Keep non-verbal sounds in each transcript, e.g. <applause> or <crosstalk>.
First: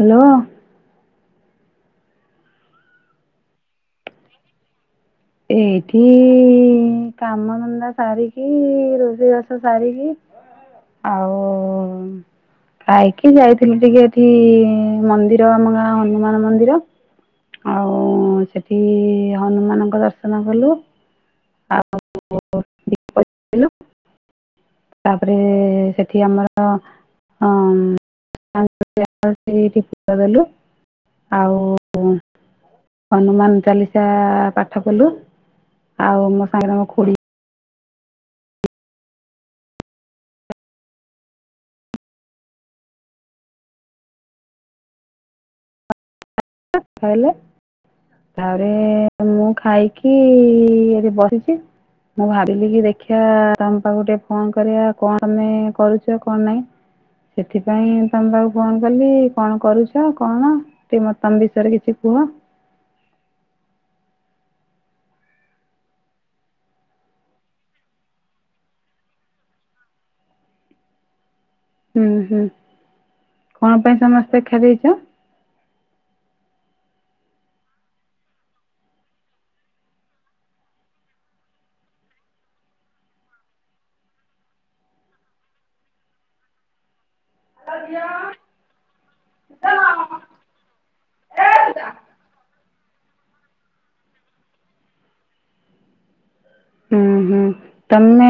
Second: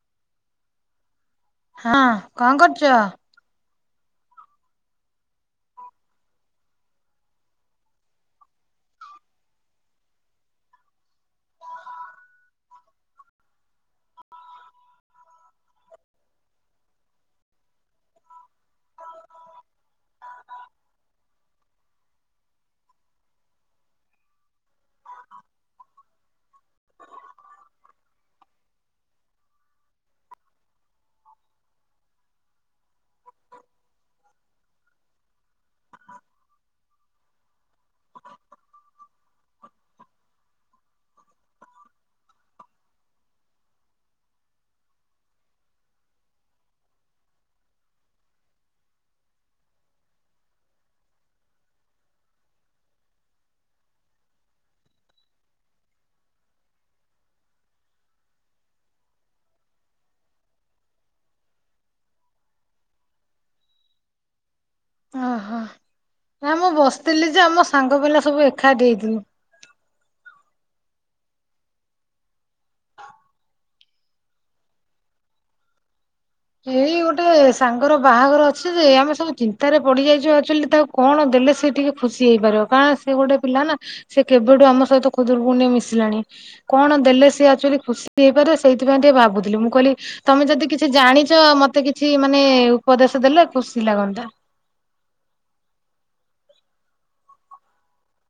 Hello. ହଁ କଣ କରୁଚ? ଏଇଠି କାମଧନ୍ଦା ସାରିକି ରୋଷେଇବାସ ସାରିକି ଆଉ ଖାଇକି ଯାଇଥିଲୁ ଟିକେ ଏଠି ମନ୍ଦିର ଆମ ଗାଁ ହନୁମାନ ମନ୍ଦିର। ଆଉ ସେଠି ହନୁମାନଙ୍କର ଦର୍ଶନ କଲୁ। <unintelligible> ତାପରେ ସେଠି ଆମର ଅ। <unintelligible> ଆଉ ହନୁମାନ ଚାଲିସା କଲୁ। ଆଉ ମୋ ସାଙ୍ଗ ଙ୍କ ଖୁଡ଼ି କଥା ହେଲେ। ତାପରେ ମୁଁ ଖାଇକି ଏଠି ବସିଚି। ମୁଁ ଭାବିଲି କି ଦେଖିବା ତମ ପାଖକୁ ଟିକେ ଫୋନ କରିବା କଣ ତମେ କରୁଚ କଣ ନାଇଁ। ସେଥିପାଇଁ ତମ ପାଖକୁ ଫୋନ କଲି କଣ କରୁଚ କଣ। ତମ ବିଷୟରେ କିଛି କୁହ। ଅ ହ। ନା ମୁଁ ବସିଥିଲି ଯେ ଆମ ସାଙ୍ଗ ପିଲା ସବୁ ଏକାଠି ହେଇଥିନୁ। ଉଁ ହୁଁ। କଣ ପାଇଁ ସମସ୍ତେ ଏକାଠି ହେଇଚ? ଏଇ ଗୋଟେ ସାଙ୍ଗର ବାହାଘର ଅଛି ଯେ ଆମେ ସବୁ ଚିନ୍ତାରେ ପଡି ଯାଇଛୁ ଆକ୍ଚୁଆଲି ତା କଣ ଦେଲେ ସେ ଟିକେ ଖୁସି ହେଇପାରିବ। କାରଣ ସେ ଗୋଟେ ପିଲା ନା ସେ କେବେଠୁ ଆମ ସହିତ ଖୁଦୁରୁକୁଣୀ ରେ ମିଶିଲାଣି। କଣ ଦେଲେ ସିଏ ଆକ୍ଚୁଆଲି ଖୁସି ହେଇପାରେ। ସେଇଥିପାଇଁ ଟିକେ ଭାବୁଥିଲି। ମୁଁ କହିଲି ତମେ ଯଦି କିଛି ଜାଣି ଚ ମତେ କିଛି ମାନେ ଉପଦେଶ ଦେଲେ ଖୁସି ଲାଗନ୍ତା। ହୁଁ ହୁଁ। ତମେ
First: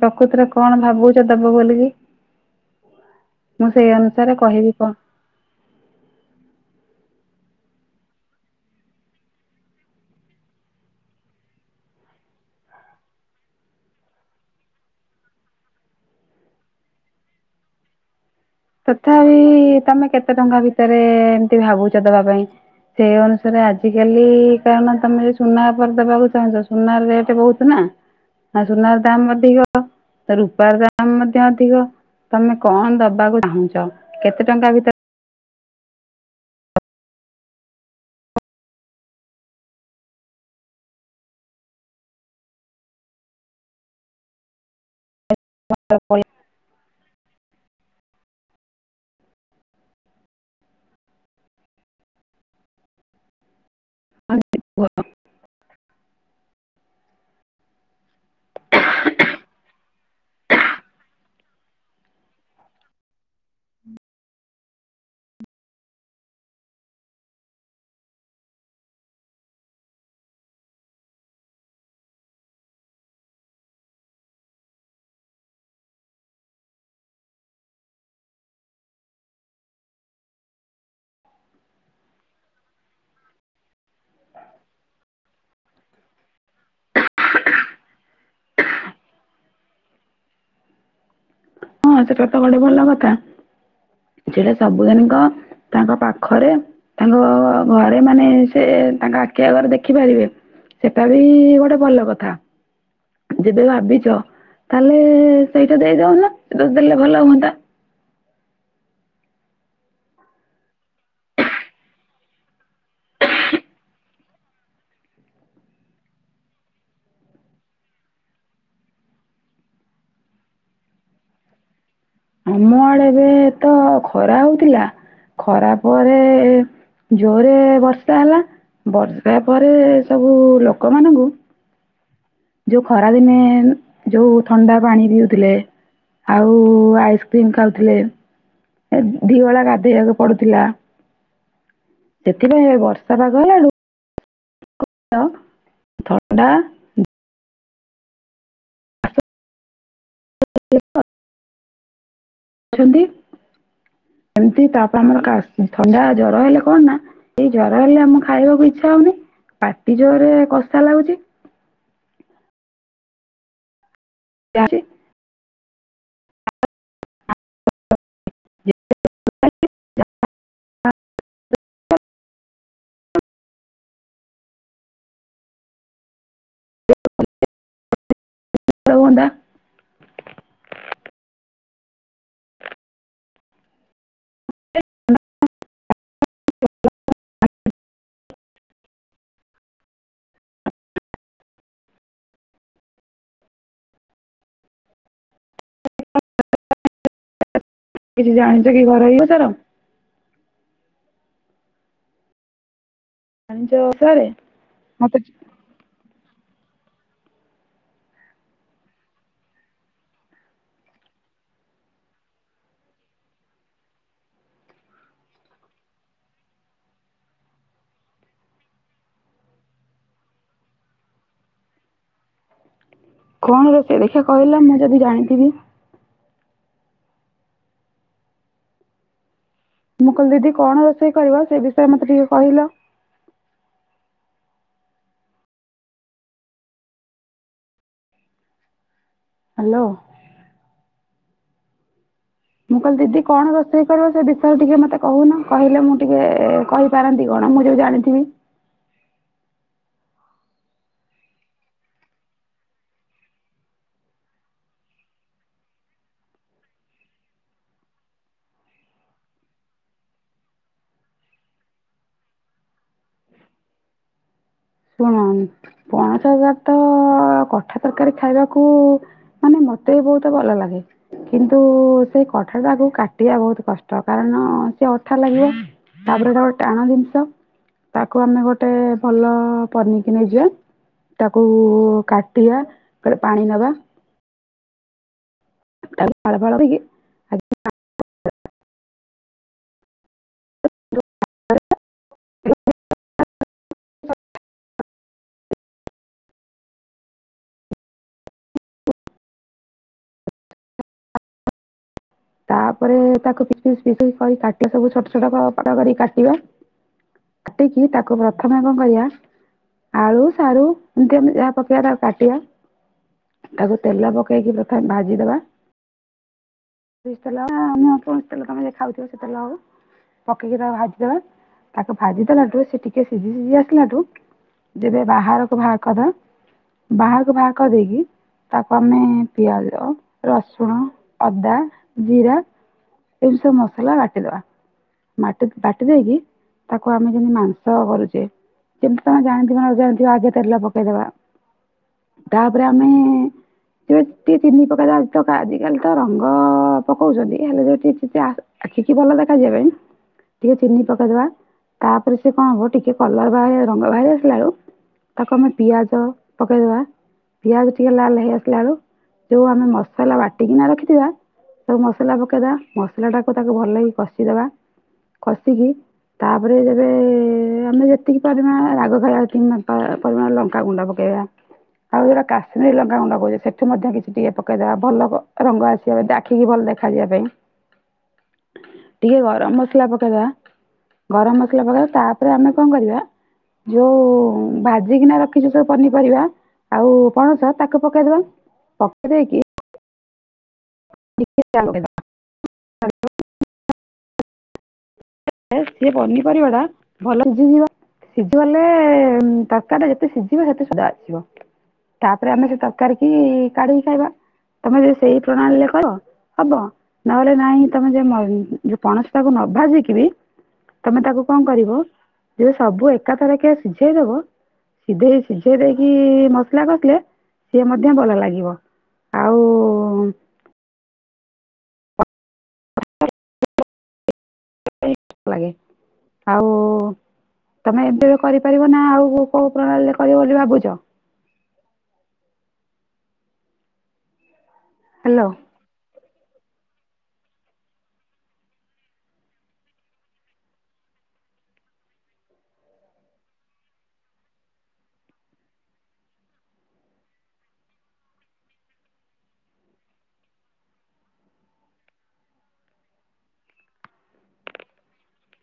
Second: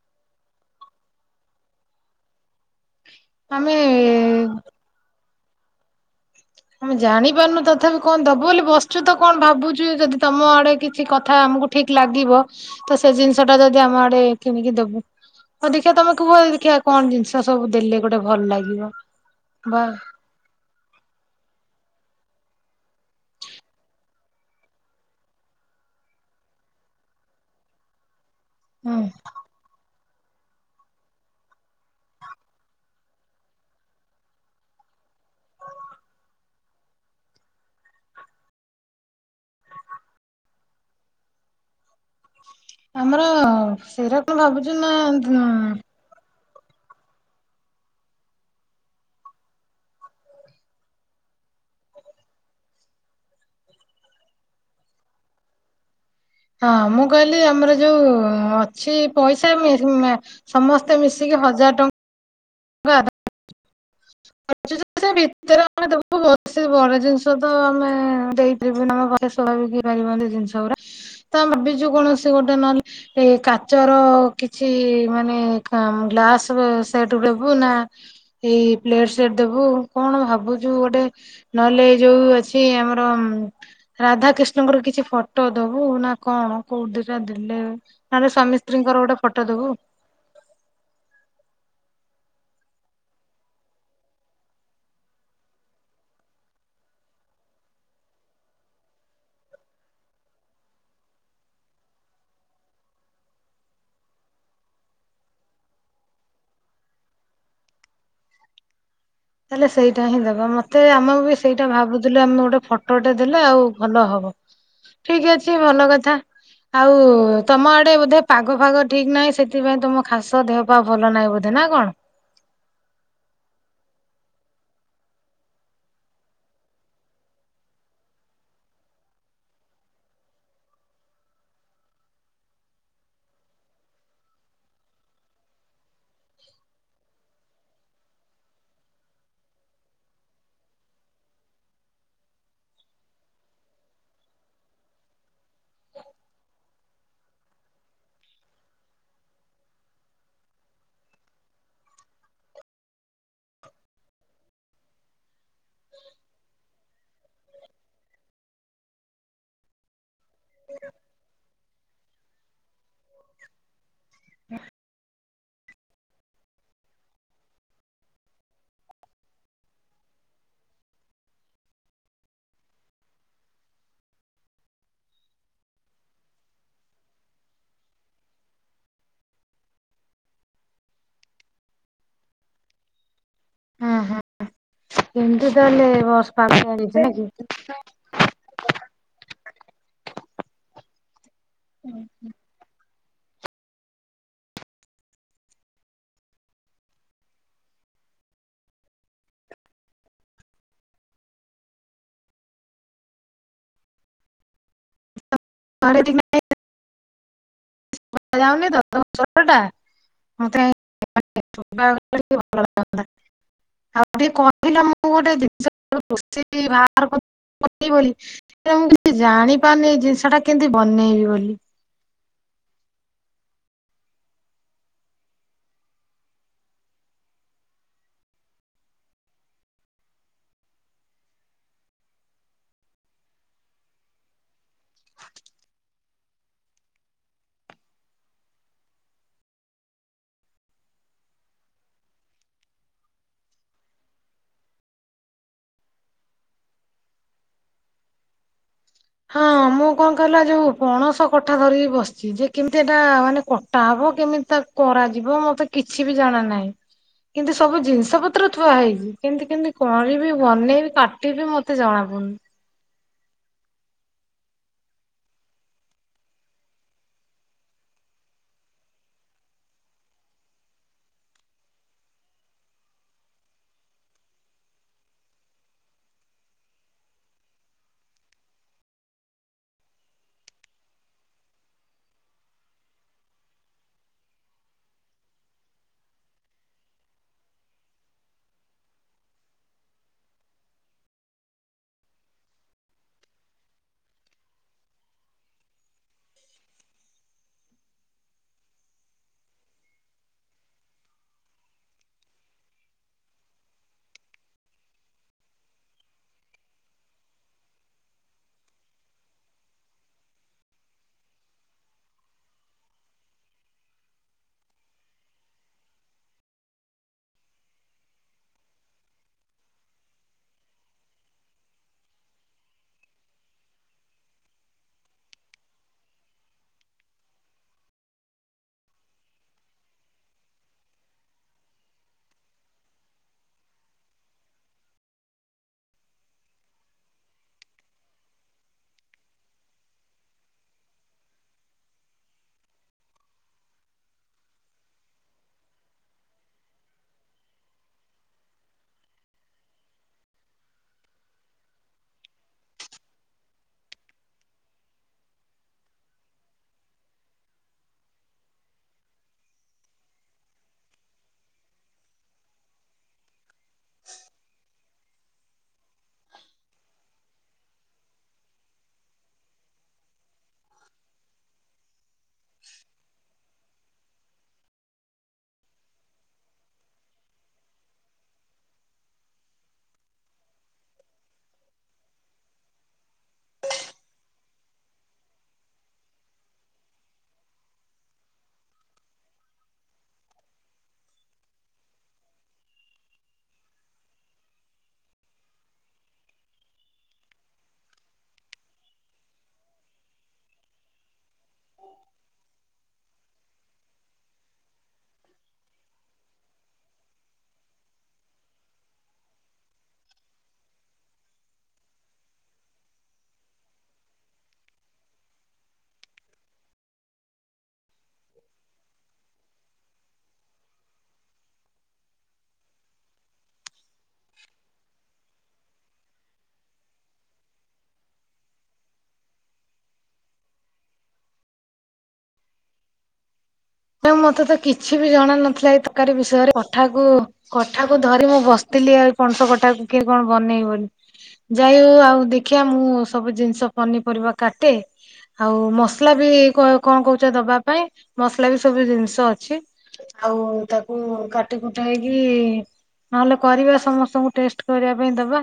ପ୍ରକୃତରେ କଣ ଭାବୁଛ ଦବ ବୋଲିକି। ମୁଁ ସେଇ ଅନୁସାରେ ଆମେ କହିବି କଣ। ଆମେ ଜାଣି ପାରୁନୁ ତଥାପି କଣ ଦବୁ ବୋଲି ବସୁଛୁ ତ କଣ ଭାବୁଛୁ ଯଦି ତମ ଆଡେ କିଛି କଥା ଆମକୁ। ଠିକ ଲାଗିବ ତ ସେ ଜିନିଷ ଟା ଯଦି ଆମ ଆଡେ କିଣିକି ଦେବୁ। ହଉ ଦେଖିଆ ତମେ କୁହ ଦେଖିବା କଣ ଜିନିଷ ସବୁ ଦେଲେ ଗୋଟେ ଭଲ ଲାଗେ। ତଥାପି ତମେ କେତେ ଟଙ୍କା ଭିତରେ ଏମତି ଭାବୁଛ ଦବା ପାଇଁ। ସେଇ ଅନୁସାରେ ଆଜିକାଲି କାରଣ ତମେ ଯ ସୁନା ଉପରେ ଦେବାକୁ ଚାହୁଁଛ। ନା ଆ ସୁନାର ହୁଁ ଦାମ ଅଧିକ। ରୂପାର ଦାମ ମଧ୍ୟ ଅଧିକ ତମେ କଣ ଦବାକୁ। ଚାହୁଁଛ କେତେ ଟଙ୍କା ଭିତରେ ଆମର ସେଇରକମ ଭାବୁଛୁ ନା। <unintelligible> <unintelligible> ହଁ ମୁଁ କହିଲି ଆମର ଯୋଉ ଅଛି ପଇସା ମେ ମା ସମସ୍ତେ ମିଶିକି ହଜାର ଟଙ୍କା ସେ ଭିତରେ ଆମେ ଦେବୁ ବ ବଡ ଜିନିଷ ତ ଆମେ ଦେଇପାରିବୁନି। ସଵଭାବିକ ହେଇ ପାରିବ ଜିନିଷ ଗୁରା ତ ଆମେ ଭାବିଛୁ କୌଣସି ଗୋଟେ ନହେଲେ। ଏ କାଚର କିଛି ମାନେ କା ଗ୍ଲାସ ସେ ବୁ ନା ଏଇ ପ୍ଲେଟ ସେଟ ଦେବୁ କଣ ଭାବୁଛୁ ଗୋଟେ ନହେଲେ ଏ ଯୋଉ ଅଛି ଆମର ରାଧା କୃିଷ୍ଣଙ୍କର କିଛି ଫଟୋ ଦବୁ ନା କଣ କୋଉ ଦିଟା ଦେଲେ। ନହେଲେ ସ୍ୱାମୀ ସ୍ତ୍ରୀଙ୍କର ଗୋଟେ ଫଟୋ ଦବୁ। ହଁ ସେଟା ତ ଗୋଟେ ଭଲ କଥା ସେଟା ସବୁ ଦିନିଙ୍କ ତାଙ୍କ ପାଖରେ। ତାଙ୍କ ଘରେ ମାନେ ସେ ତାଙ୍କ ଆଖିଆଗରେ ଘରେ ଦେଖି ପାରିବେ। ସେଟା ବି ଗୋଟେ ଭଲ କଥା। ଯେବେ ଭାବିଛ ତାହେଲେ ସେଇଟା ଦେଇଦଉନ ଦେଲେ ଭଲ ହୁଅନ୍ତା। ତାହେଲେ ସେଇଟା ହିଁ ଦେବା ମତେ ଆମକୁ ବି ସେଇଟା ଭାବୁଥିଲୁ ଆମେ ଗୋଟେ ଫଟୋଟେ ଦେଲେ ଆଉ ଭଲ ହବ। ଠିକ ଅଛି ଭଲ କଥା। ଆଉ ତମ ଆଡେ ବୋଧେ ପାଗ ଫାଗ ଠିକ ନାହିଁ ସେଥିପାଇଁ ତମ ଖାସ ଦେହ ଭଲ ନାହିଁ ବୋଧେ ନା କଣ? ଅମଆଡ ଏବେ ତ ଖରା ହଉଥିଲା ଖରା ପରେ ଜୋରରେ ବର୍ଷା ହେଲା ବର୍ଷା ପରେ ସବୁ ଲୋକମାନଙ୍କୁ। ଯୋଉ ଖରା ଦିନେ ଯୋଉ ଥଣ୍ଡା ପାଣି ପିଉଥିଲେ। ଆଉ ଆଇସ୍କ୍ରିମ୍ ଖାଉଥିଲେ। ଦି ଭଳା ଗାଧେଇବାକୁ ପଡୁଥିଲା। ସେଥିପାଇଁ ବର୍ଷା ପାଗ ହେଲାଠୁ। ହ୍ୟାଲୋ ଥାଣ୍ଡା ଅଛନ୍ତି ଏମତି ତାପରେ ଆମର କା ଥଣ୍ଡା ଜର ହେଲେ କଣ ନା। ଏଇ ଜର ହେଲେ ଆମ ଖାଇବାକୁ ଇଚ୍ଛା ହଉନି ପାଟି ଜୋରରେ କଷା ଲାଗୁଛି। ଯାରେ <unintelligible> <unintelligible> ହଁ ହଁ କେମିତି ତାହଲେ ବସ୍ ପାଖ <unintelligible> ନାକି? ହୁଁ ହୁଁ। କିଛି ଜାଣିଛ କି ଘରୋଇ ଉପଚାର? <unintelligible> ସାରେ ମତେ। <unintelligible> ଯାଉନି ତ ଛଟା <unintelligible> ଆଉ ଟିକେ କହିଲ ମୁଁ ଗୋଟେ ଜିନିଷୋଷେଇ ବା ବୋଲି। ମୁଁ କିଛି ଜାଣିପାରୁନି ଏ ଜିନିଷ ଟା କେମିତି ବନେଇବି ବୋଲି। କଣ ର ସେ ଦେଖିବା କହିଲା ମୁଁ ଯଦି ଜାଣିଥିବି। ମୁଁ କହିଲି ଦିଦି କଣ ରୋଷେଇ କରିବାିବ ସେ ବିଷୟରେ ମତେ ଟିକେ କହିଲ। ହ୍ୟାଲୋ। ମୁଁ କହିଲି ଦିଦି କଣ ରୋଷେଇ କରିବ ସେ ବିଷୟରେ ଟିକେ ମତେ କହୁନ କିଲେ ମୁଁ ଟିକେ କହିବି। ପାରନ୍ତି କଣ ମୁଁ ଯୋଉ ଜାଣିଥିବି। ହଁ ମୁଁ କଣ କହିଲା ଯୋଉ ପଣସ କଠା ଧରିକି ବସିଛି ଯେ କେମିତି ଏଟା ମାନେ ଟବ କେମିତି ତା କରାଯିବ ମତେ କିଛି ବି ଜାଣା ନାହିଁ। କିନ୍ତୁ ସବୁ ଜିନିଷ ପତ୍ର ଥୁଆ ହେଇଛି କେମତି କେମତି କରିବି ବନେଇବି କାଟିବି ମତେ ଜଣା ପୁନି ଶୁଣ ପଣସ ହଜାର ତ କଠା ତରକାରୀ ଖାଇବାକୁ। ମାନେ ମତେ ବି ବହୁତ ଭଲ ଲାଗେ। କିନ୍ତୁ ସେଇ କଠାଟାକୁ କାଟିବା ବହୁତ କଷ୍ଟ କାରଣ ସେି ଅଠା ଲାଗିବ। ତାପରେ ଗଟା ଗୋଟେ ଟାଣ ଜିନିଷ ତାକୁ ଆମେ ଗୋଟେ ଭଲ। ପନିକି ନେଇଯିବା ତାକୁ କାଟିବା ଗଟେ ପାଣି ନବା। ପାଳ ପାଳ। ତାପରେ ତାକୁିି କରି କାଟିବା ସବୁ ଛୋଟ ଛୋଟ କର କାଟିବା। କାଟିକି ତାକୁ ପ୍ରଥମେ କଣ କରିବା। ଆଳୁ ସାରୁ ଏମିତି ଆମେ ଯାହା ପକେଇବା ତାକୁ କାଟିବା। ତାକୁ ତେଲ ପକାଇକି ପ୍ରଥମେ ଭାଜିଦେବା। ମ କଣ ତ ତମେ ଦେଖାଉଥିବ ସେତେଳେ ହବ। ପକେଇକିବା ଭାଜିଦେବା ତାକୁ ଭାଜି ଦେଲାଠୁ ସେ ଟିକେ ସିଝି ସିଝି ଆସିଲାଠୁ। ଯେବେ ବାହାରକୁ ବାହା କରିଦ ବାହାରକୁ ବାହା କରିଦେଇକି। ତାକୁ ଆମେ ପିଆଜ ରସୁଣ ଅଦା। ଜିରା ଏମ ସବୁ ମସଲା ବାାତିଦବା। ମାଟି ବାଟି ଦେଇକି ତାକୁ ଆମେ ଯେମିତି ମାଂସ କରୁଛେ। ଯେମିତି ତମେ ଜାଣିଥିବ ନ ଜାଣିଥିବ ଆଗେ ତେଲ ପକେଇଦବା। ତାପରେ ଆମେ ସେେ ତିନି ପକା ଯାଉକା ଆଜିକାଲି ତ ରଙ୍ଗ। ପକଉ ଯଦି ହେଲେ ଯଦ ଶିକିିବ ଦେଖାଯିବା ପାଇଁ। ଟିକେ ଚିନି ପକେଇଦବା ତାପରେ ସେ କଣ ହବ ଟିକେ କଲର ବା ରଙ୍ଗ ବାହାରି ଆସିଲା ବଳୁ। ତାକୁ ଆମେ ପିଆଜ ପକାଇଦେବା। ପିଆଜ ଟିକିେ ଲାଲ ହେଇଆସିଲା ବଳୁ ଯେଉଁ ଆମେ ମସଲା ବାଟିକିନା ରଖିଥିବା। ତାବୁ ମସଲା ପକେଇଦବା ମସଲାଟାକୁ ତାକୁ ଭଲ ହେଇି କଷିଦବା କଷିକି। ତାପରେ ଯେବେ ଆମେ ଯେତିକି ପରିମାଣ ରାଗ ଖାଇବା ପରିମାଣ ଲଙ୍କା ଗୁଣ୍ଡ ପକେଇବା। ଆଉ ଯୋଉଟା କାଶ୍ମୀର ଲଙ୍ଗା ଗୁଣ୍ଡ କହୁଛେ ସେଠୁ ମଧ୍ୟ କିଛି ଟିକେ ପକେଇଦବା ଭଲ ରଙ୍ଗ ଆସିବା। ରଖିକି ଭଲ ଦେଖାଯିବା ପାଇଁ ଟିକେ ଗରମ ମସଲା ପକେଇବା। ଗରମ ମସଲା ପକେଇବା ତାପରେ ଆମେ କଣ କରିବା। ଯୋଉ ଭାଜିିକିନା ରଖିଛୁ ସବୁ ପନିପରିବା। ଆଉ ପଣସ ତାକୁ ପକେଇଦବା ପକେଇଦେଇକି। ଟିକେ ଚା। ସେ ପନିପରିବା ଟା ଭଲ ଭଜିଯିବ। ସିଝିଗଲେ ତରକାରୀ ଟା ଯେତେ ସିଝିବ ସେତେ ସୁଧା ଆସିବ। ତାପରେ ଆମେ ସେ ତରକାରୀ କି କାଢିକି ଖାଇବା ତମେ ଯଦି ସେଇ ପ୍ରଣାଳୀରେ କର। ହବ ନହେଲେ ନାଇ ତମେ ଯ ଯ ପଣସ ତାାକୁ ନ ଭାଜିକ ବି। ତମେ ତାକୁ କଣ କରିବ ଯେ ସବୁ ଏକାଥରେ କି ସିଝେଇଦବ। ସିଝେଇ ସିଝେଇ ଦେଇକି ମସଲା କସିଲେ ସିଏ ମଧ୍ୟ ଭଲ ଲାଗିବ। ଆଉ। ଲାଗେ ଆଉ। ତମେ ଏବେ ବି କରିପାରିବ ନା ଆଉଉ କୋଉ ପ୍ରଣାଳୀରେ କରିବ ବୋଲି ଭାବୁଛ। ମତେ ତ କିଛି ବି ହ୍ୟାଲୋ ଜଣ ନଥିଲା ଏଇ ତରକାରୀ ବିଷୟରେ କଠାକୁ। କଠା କୁ ଧରି ମୁଁ ବସିଥିଲି ଆଉ ପଣସ କଠାକୁ କିଏ କଣ ବନେଇବ ବୋଲି। ଯାଇ ହଉ ଆଉ ଦେଖିବା ମୁଁ ସବୁ ଜିନିଷ ପନିପରିବା କାଟେ। ଆଉ ମସଲା ବି କ -କଣ କହୁଚ ଦବା ପାଇଁ ମସଲା ବି ସବୁ ଜିନିଷ ଅଛି। ଆଉ ତାକୁ କାଟି କୁଟା ହେଇକି ନହେଲେ କରିବା ସମସ୍ତଙ୍କୁ ଟେଷ୍ଟ କରିବା ପାଇଁ ଦବା।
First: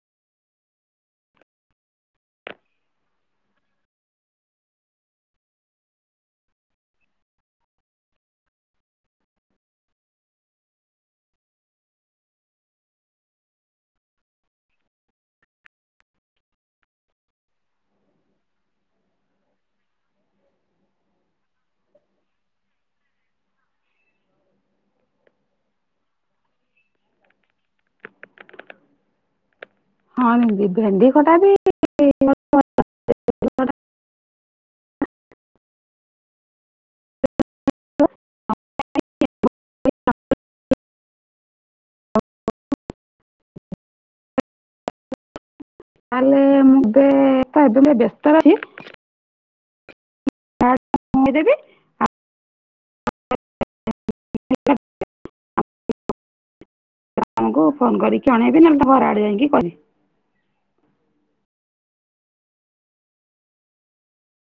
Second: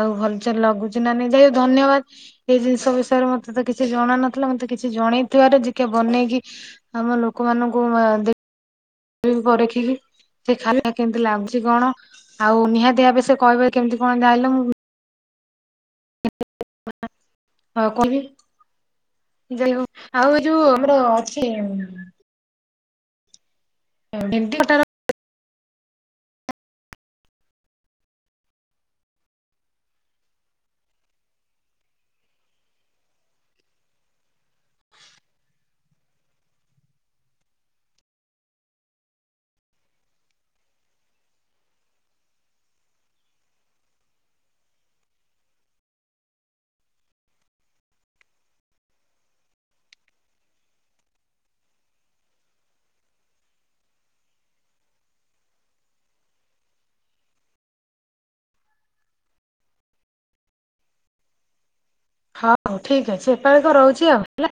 ଆଉ ଭଲସେ ଲଗୁଚି ନା ନାଇଁ ଯାଇ ଧନ୍ୟବାଦ। ସେଇ ଜିନିଷ ବିଷୟରେ ମତେ ତ କିଛି ଜଣା ନଥିଲା ମତେ କିଛି ଜଣେଇଥିବାର ଯିକେ ବନେଇକି ଆମ ଲୋକମାନଙ୍କୁ ଆ ଦେ <unintelligible> ପରଖିକି। ସେ ଖା କେମିତି ଲାଗୁଚି କଣ ଆଉ ନିହାତି ଭାବେ ସେ କହିବେ କେମିତି କଣ ଯାଇଁଲ ମୁଁ ହଁ କହିବି। ଯାଇ ହଉ ଆଉ ଯୋଉ ଆମର ଅଛି <inaudible> ହଁ ଦିଦି ଭେଣ୍ଡି ଖଟା ବି। <unintelligible> ତାହଲେ ମୁଁ ଏବେ ତ ଏବେ <unintelligible> ବ୍ୟସ୍ତ ରହିବି। <inaudible> <inaudible> ମା ଙ୍କୁ ଫୋନ କରିକି ଜଣେଇବି ନହେଲେ ତ ଘର ଆଡେ ଯାଇକି କହିବି। ହଉ ହଉ ଠିକ ଅଛି ହେତେବେଳେ ତ ରହୁଚି ଆଉ ହେଲା।